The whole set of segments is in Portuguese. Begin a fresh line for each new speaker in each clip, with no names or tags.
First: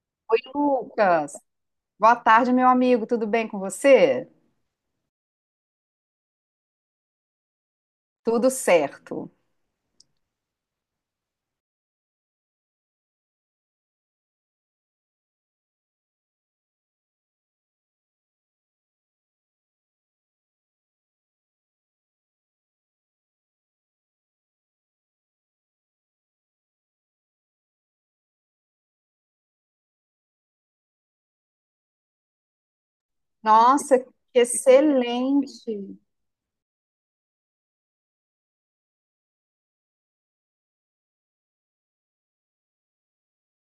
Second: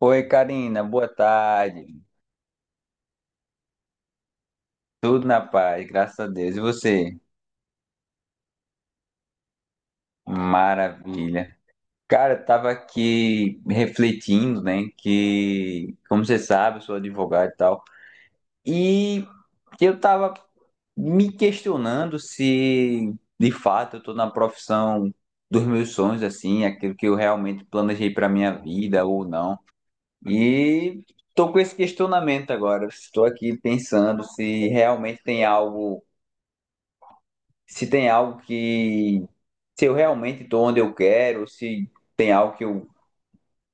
Oi, Karina, boa
Lucas,
tarde.
boa tarde, meu amigo. Tudo bem com você?
Tudo na paz, graças a Deus. E você?
Tudo certo.
Maravilha. Cara, eu tava aqui refletindo, né, que, como você sabe, eu sou advogado e tal, e eu tava me questionando se, de fato, eu tô na profissão dos meus sonhos, assim, aquilo que eu realmente planejei pra minha vida ou não. E tô com esse questionamento agora. Estou aqui
Nossa, que
pensando se realmente tem
excelente.
algo, se tem algo que, se eu realmente estou onde eu quero, se tem algo que eu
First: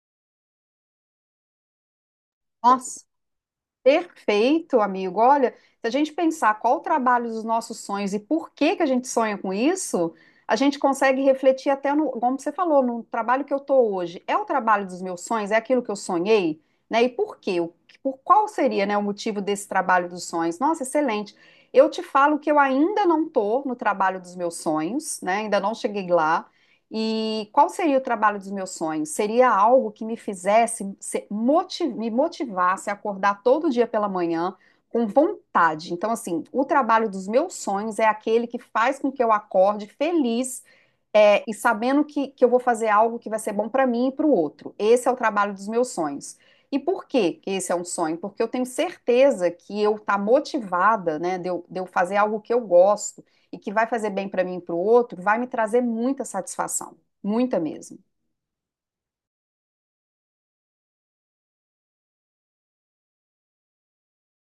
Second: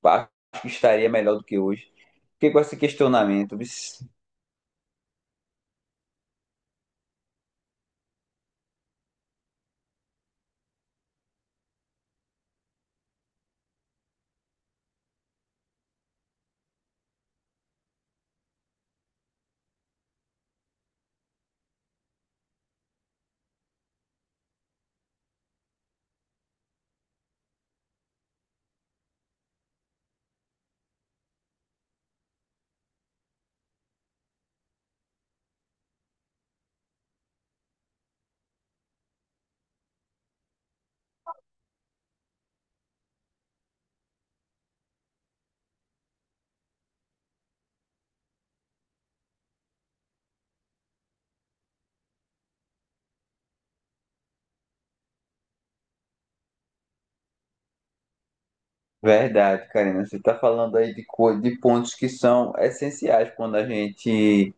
acho que estaria melhor do que hoje. Fiquei com esse
Nossa,
questionamento. Vixe.
perfeito, amigo. Olha, se a gente pensar qual o trabalho dos nossos sonhos e por que a gente sonha com isso, a gente consegue refletir até no, como você falou, no trabalho que eu estou hoje. É o trabalho dos meus sonhos? É aquilo que eu sonhei? Né? E por quê? Por qual seria, né, o motivo desse trabalho dos sonhos? Nossa, excelente. Eu te falo que eu ainda não estou no trabalho dos meus sonhos, né? Ainda não cheguei lá. E qual seria o trabalho dos meus sonhos? Seria algo que me fizesse, me motivasse a acordar todo dia pela manhã com vontade. Então, assim, o trabalho dos meus sonhos é aquele que faz com que eu acorde feliz, é, e sabendo que eu vou fazer algo que vai ser bom para mim e para o outro. Esse é o trabalho dos meus sonhos. E por que esse é um sonho? Porque eu tenho certeza que eu estar motivada, né, de eu fazer algo que eu gosto e que vai fazer bem para mim e para o outro, vai me trazer muita satisfação, muita mesmo.
Verdade, Karina, você está falando aí de, de pontos que são essenciais quando a gente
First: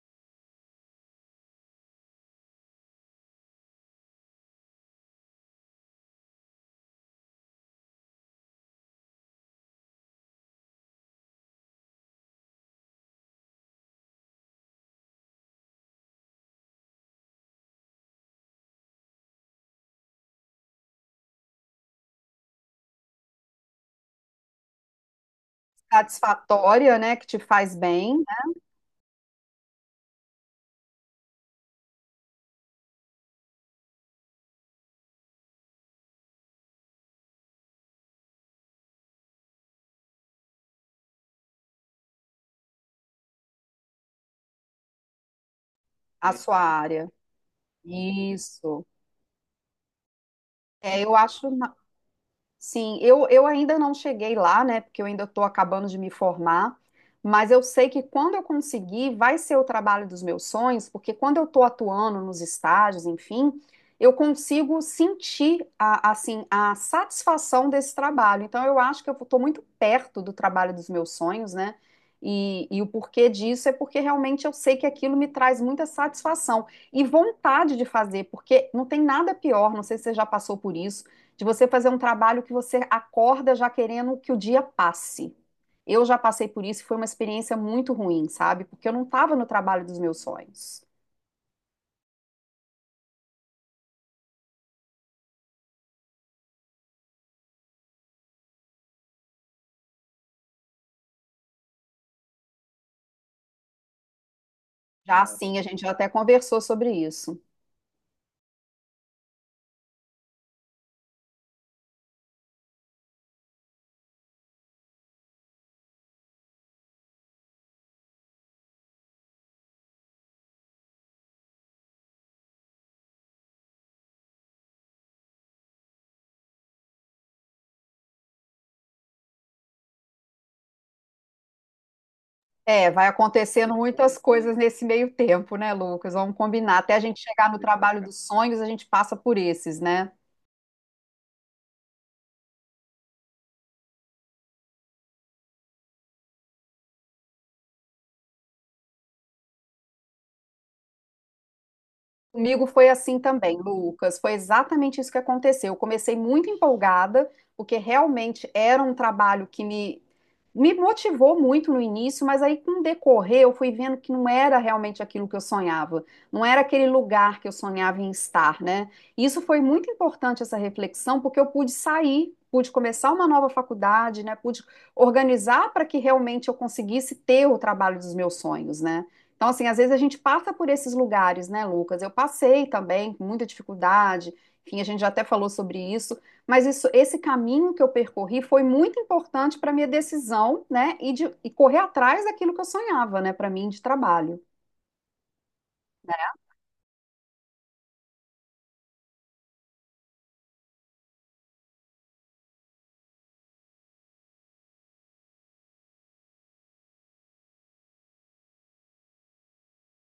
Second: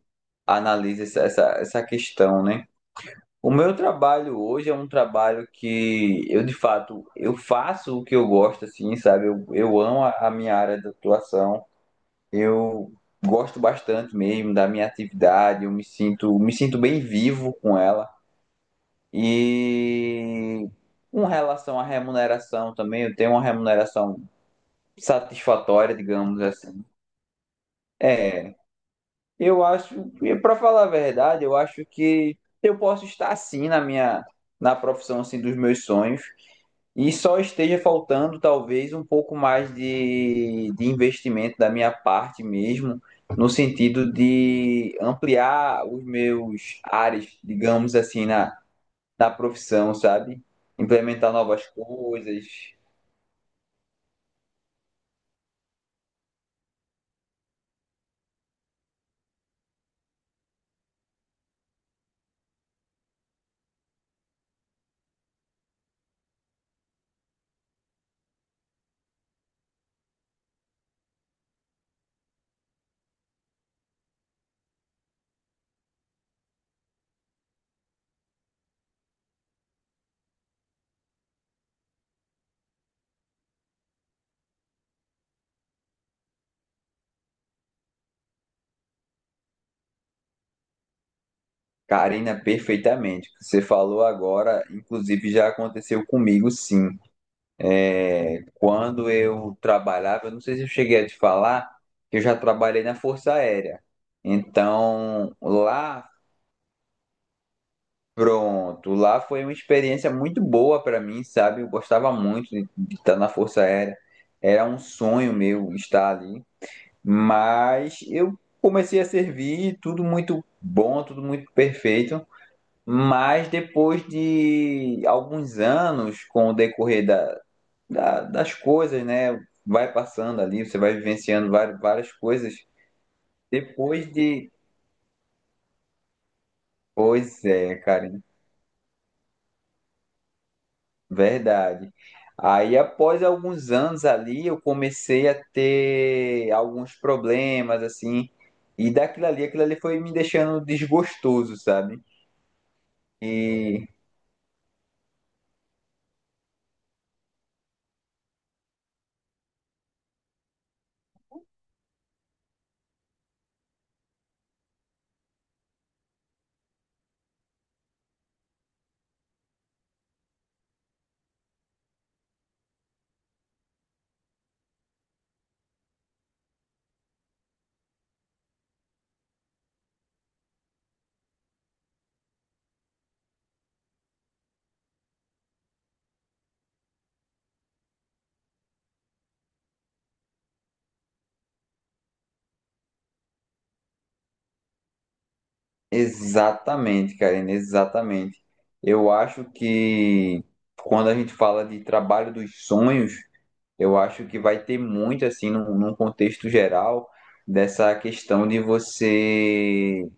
analisa essa questão, né? O meu trabalho hoje é um trabalho que eu, de fato, eu faço o que eu gosto, assim, sabe? Eu amo a minha área de atuação. Eu gosto bastante mesmo da minha atividade, me sinto bem vivo com ela. E com relação à remuneração também, eu tenho uma remuneração satisfatória, digamos assim.
Satisfatória, né, que te faz bem, né,
É. Eu acho, para falar a verdade, eu acho que eu posso estar assim na minha, na profissão assim dos meus sonhos, e só esteja faltando talvez um pouco mais de investimento da minha parte mesmo, no sentido de ampliar os
a sua
meus
área.
ares, digamos assim, na,
Isso.
na profissão, sabe?
É, eu
Implementar
acho.
novas coisas.
Sim, eu ainda não cheguei lá, né? Porque eu ainda estou acabando de me formar, mas eu sei que quando eu conseguir, vai ser o trabalho dos meus sonhos, porque quando eu estou atuando nos estágios, enfim, eu consigo sentir a, assim, a satisfação desse trabalho. Então, eu acho que eu estou muito perto do trabalho dos meus sonhos, né? E o porquê disso é porque realmente eu sei que aquilo me traz muita satisfação e vontade de fazer, porque não tem nada pior, não sei se você já passou por isso de você fazer um trabalho que você acorda já querendo que o dia passe. Eu já passei por isso e foi uma experiência muito ruim, sabe? Porque eu não estava no trabalho dos meus sonhos.
Karina, perfeitamente. O que você falou agora inclusive já aconteceu comigo, sim. É. Quando eu trabalhava, eu não sei se eu cheguei a te falar, que eu já trabalhei na Força Aérea.
Já
Então,
assim, a gente já até
lá,
conversou sobre isso.
pronto, lá foi uma experiência muito boa para mim, sabe? Eu gostava muito de estar na Força Aérea. Era um sonho meu estar ali, mas eu comecei a servir, tudo muito bom, tudo muito perfeito. Mas depois de alguns anos, com o decorrer da, das coisas, né? Vai passando ali, você vai vivenciando várias coisas.
É, vai acontecendo
Depois
muitas
de.
coisas nesse meio tempo, né, Lucas? Vamos combinar. Até a gente
Pois
chegar no
é,
trabalho
Karina,
dos sonhos, a gente passa por esses, né?
verdade. Aí, após alguns anos ali, eu comecei a ter alguns problemas, assim, e daquilo ali, aquilo ali foi me deixando desgostoso, sabe?
Comigo foi assim também,
E
Lucas. Foi exatamente isso que aconteceu. Eu comecei muito empolgada, porque realmente era um trabalho que me motivou muito no início, mas aí com o decorrer eu fui vendo que não era realmente aquilo que eu sonhava, não era aquele lugar que eu sonhava em estar, né? E isso foi muito importante essa reflexão, porque eu pude sair, pude começar uma nova faculdade, né? Pude organizar para que realmente eu conseguisse ter o trabalho dos meus sonhos, né? Então, assim, às vezes a gente passa por esses lugares, né, Lucas? Eu passei também, com muita dificuldade, enfim, a gente já até falou sobre isso, mas isso, esse caminho que eu percorri foi muito importante para minha decisão, né, e correr atrás daquilo que eu sonhava, né, para mim de trabalho, né?
exatamente, Karina, exatamente. Eu acho que quando a gente fala de trabalho dos sonhos, eu acho que vai ter muito, assim, num contexto geral, dessa questão de você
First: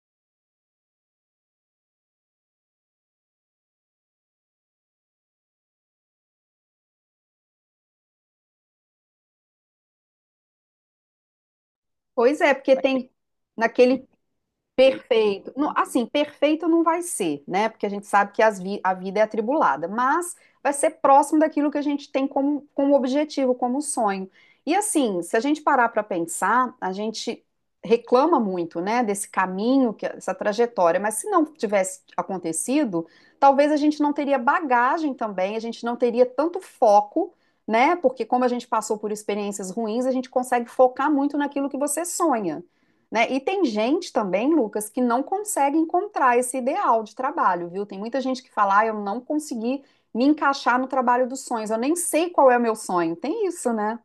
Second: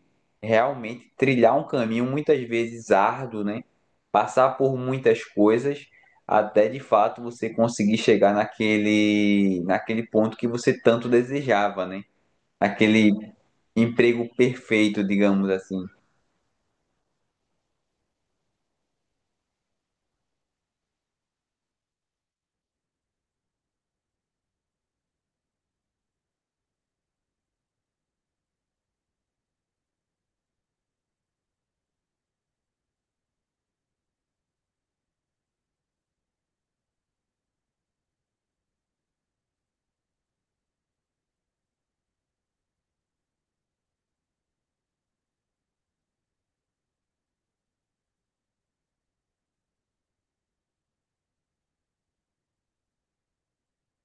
realmente trilhar um caminho muitas vezes árduo, né? Passar por muitas coisas até de fato você conseguir chegar naquele ponto que você tanto desejava, né?
Pois é, porque tem
Aquele
naquele.
emprego perfeito, digamos
Perfeito. Não,
assim.
assim, perfeito não vai ser, né? Porque a gente sabe que a vida é atribulada, mas vai ser próximo daquilo que a gente tem como, como objetivo, como sonho. E assim, se a gente parar para pensar, a gente reclama muito, né, desse caminho, que, essa trajetória, mas se não tivesse acontecido, talvez a gente não teria bagagem também, a gente não teria tanto foco, né? Porque como a gente passou por experiências ruins, a gente consegue focar muito naquilo que você sonha, né? E tem gente também, Lucas, que não consegue encontrar esse ideal de trabalho, viu? Tem muita gente que fala, ah, eu não consegui me encaixar no trabalho dos sonhos, eu nem sei qual é o meu sonho. Tem isso, né?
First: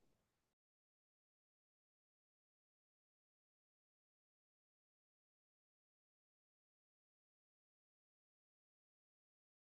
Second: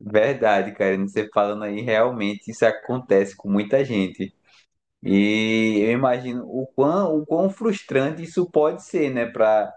Verdade, Karine, você falando aí, realmente isso acontece com muita gente. E eu imagino o quão frustrante isso pode ser, né,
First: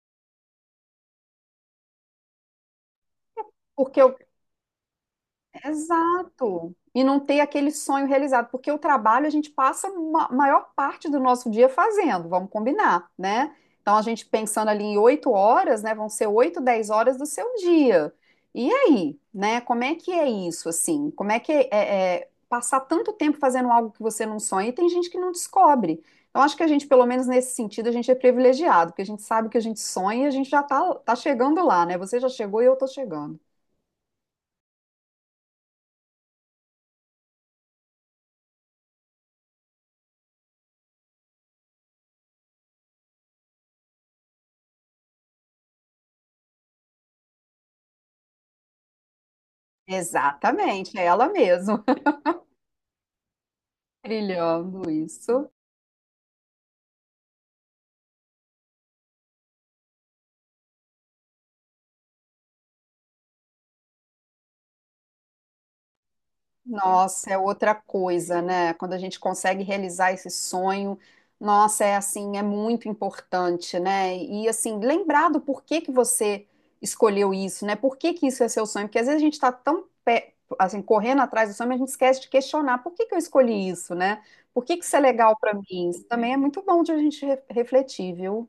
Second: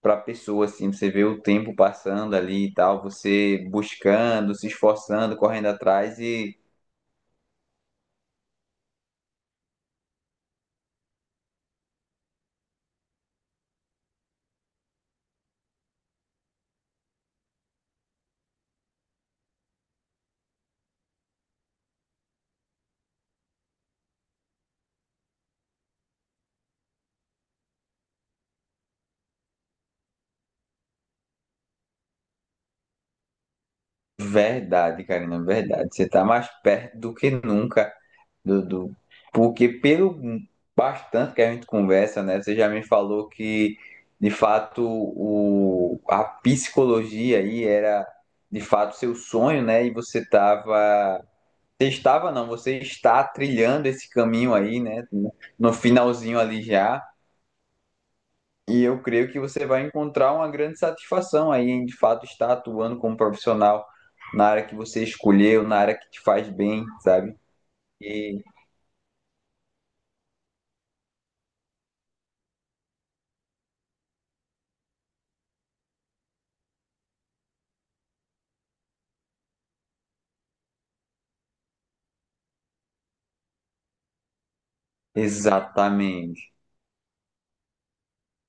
para pessoa assim, você vê o tempo passando ali e tal, você
Porque eu,
buscando, se esforçando, correndo atrás e
Exato. E não ter aquele sonho realizado, porque o trabalho a gente passa a maior parte do nosso dia fazendo, vamos combinar, né? Então a gente pensando ali em 8 horas, né? Vão ser 8, 10 horas do seu dia. E aí, né? Como é que é isso, assim? Como é que é, é passar tanto tempo fazendo algo que você não sonha? E tem gente que não descobre. Então acho que a gente, pelo menos nesse sentido, a gente é privilegiado, porque a gente sabe que a gente sonha e a gente já tá chegando lá, né? Você já chegou e eu tô chegando.
verdade, Karina, verdade, você tá mais perto do que nunca do, porque pelo bastante que a gente conversa, né, você já me falou que de fato o a psicologia aí era de fato seu sonho, né, e você
Exatamente, é
tava.
ela mesma
Você estava, não, você está trilhando esse caminho aí,
brilhando
né?
isso.
No finalzinho ali já. E eu creio que você vai encontrar uma grande satisfação aí em de fato estar atuando como profissional na área que você escolheu, na área que te faz bem,
Nossa,
sabe?
é outra coisa,
E
né? Quando a gente consegue realizar esse sonho, nossa, é assim, é muito importante, né? E assim, lembrar do porquê que você escolheu isso, né? Por que isso é seu sonho? Porque às vezes a gente está assim, correndo atrás do sonho, mas a gente esquece de questionar por que eu escolhi isso, né? Por que isso é legal para mim? Isso também é
exatamente.
muito bom de a gente refletir, viu?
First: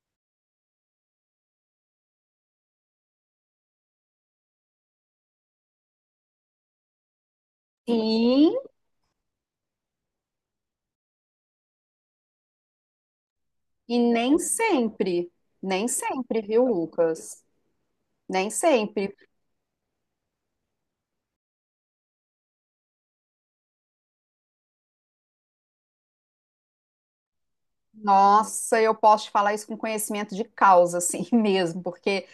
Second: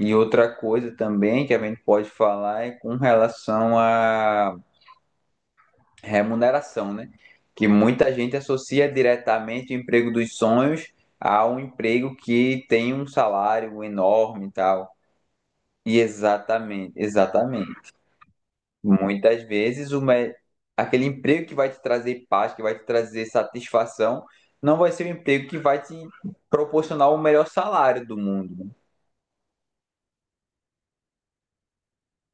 E outra coisa também que a gente pode falar é com relação a remuneração, né? Que muita gente
Sim,
associa diretamente o emprego dos sonhos a um emprego que tem um salário
e nem
enorme e tal.
sempre, nem
E
sempre, viu,
exatamente,
Lucas?
exatamente.
Nem sempre.
Muitas vezes aquele emprego que vai te trazer paz, que vai te trazer satisfação, não vai ser o emprego que vai te proporcionar o melhor salário do mundo, né?
Nossa, eu posso te falar isso com conhecimento de causa, assim, mesmo, porque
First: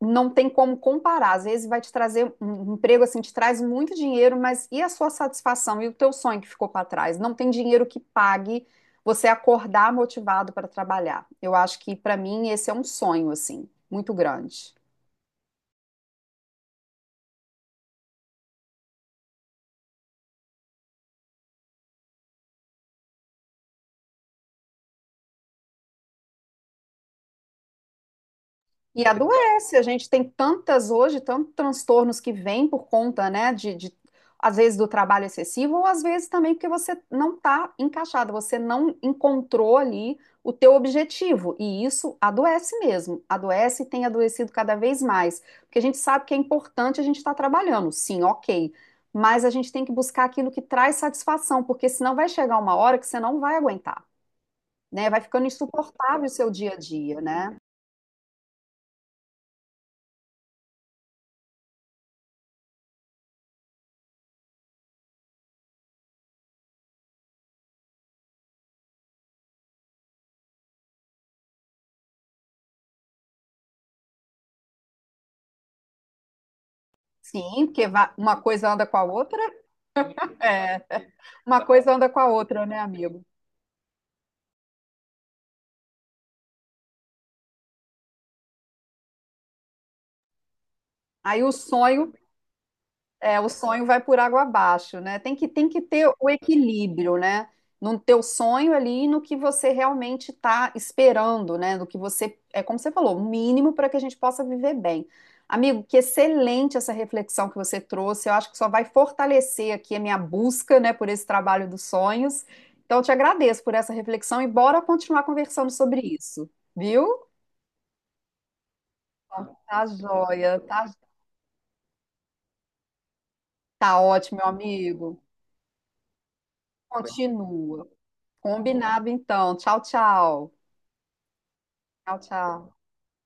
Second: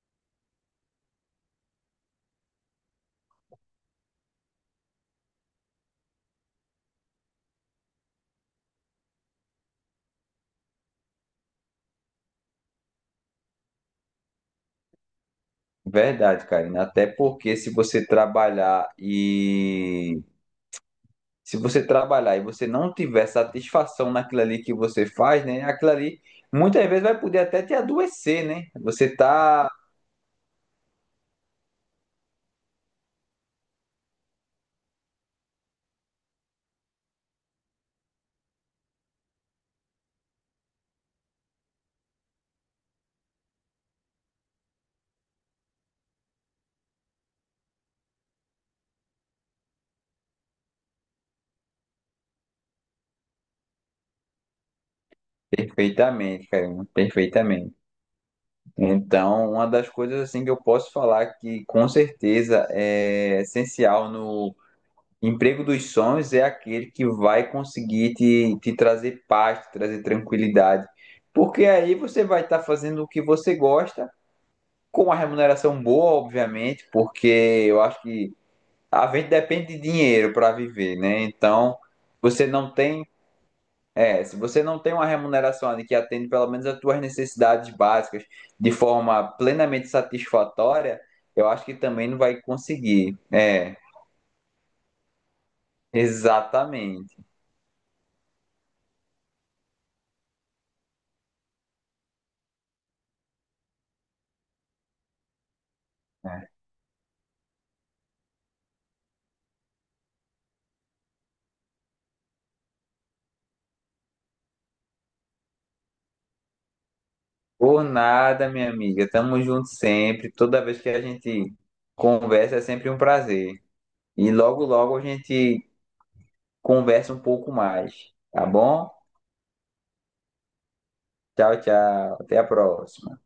não tem como comparar. Às vezes vai te trazer um emprego assim, te traz muito dinheiro, mas e a sua satisfação e o teu sonho que ficou para trás? Não tem dinheiro que pague você acordar motivado para trabalhar. Eu acho que para mim esse é um sonho assim, muito grande.
Verdade, Karina. Até porque se você trabalhar e Se você trabalhar e você não tiver satisfação naquilo ali que você faz, né? Aquilo ali muitas vezes vai poder até te adoecer, né?
E
Você tá
adoece, a gente tem tantas hoje, tantos transtornos que vêm por conta, né, às vezes do trabalho excessivo, ou às vezes também porque você não está encaixado, você não encontrou ali o teu objetivo, e isso adoece mesmo, adoece e tem adoecido cada vez mais, porque a gente sabe que é importante a gente estar trabalhando, sim, ok, mas a gente tem que buscar aquilo que traz satisfação, porque senão vai chegar uma hora que você não vai aguentar, né, vai ficando insuportável o
perfeitamente,
seu
cara,
dia a dia, né?
perfeitamente. Então, uma das coisas assim que eu posso falar que com certeza é essencial no emprego dos sonhos é aquele que vai conseguir te trazer paz, te trazer tranquilidade. Porque aí você vai estar fazendo o que você gosta, com uma remuneração boa, obviamente, porque
Sim,
eu
porque
acho que
uma coisa anda com a
a gente
outra.
depende de
É,
dinheiro para viver, né?
uma
Então,
coisa anda com a
você
outra,
não
né,
tem,
amigo?
é, se você não tem uma remuneração ali que atende pelo menos as tuas necessidades básicas de forma plenamente satisfatória,
Aí
eu
o
acho que também
sonho.
não vai conseguir.
É, o
É,
sonho vai por água abaixo, né? Tem que ter o equilíbrio,
exatamente.
né? No teu sonho ali, e no que você realmente está esperando, né? Do que você, é como você falou, o mínimo para que a gente possa viver bem. Amigo, que excelente essa reflexão que você trouxe. Eu acho que só vai fortalecer aqui a minha busca, né, por esse trabalho dos sonhos. Então, eu te agradeço por essa reflexão e bora continuar conversando sobre isso, viu?
Por nada, minha amiga. Tamo junto
Tá
sempre.
joia,
Toda vez
tá,
que a gente conversa é sempre um prazer.
tá
E
ótimo, meu
logo, logo a
amigo.
gente conversa um pouco
Continua.
mais, tá bom?
Combinado, então. Tchau, tchau.
Tchau, tchau.
Tchau,
Até a
tchau.
próxima.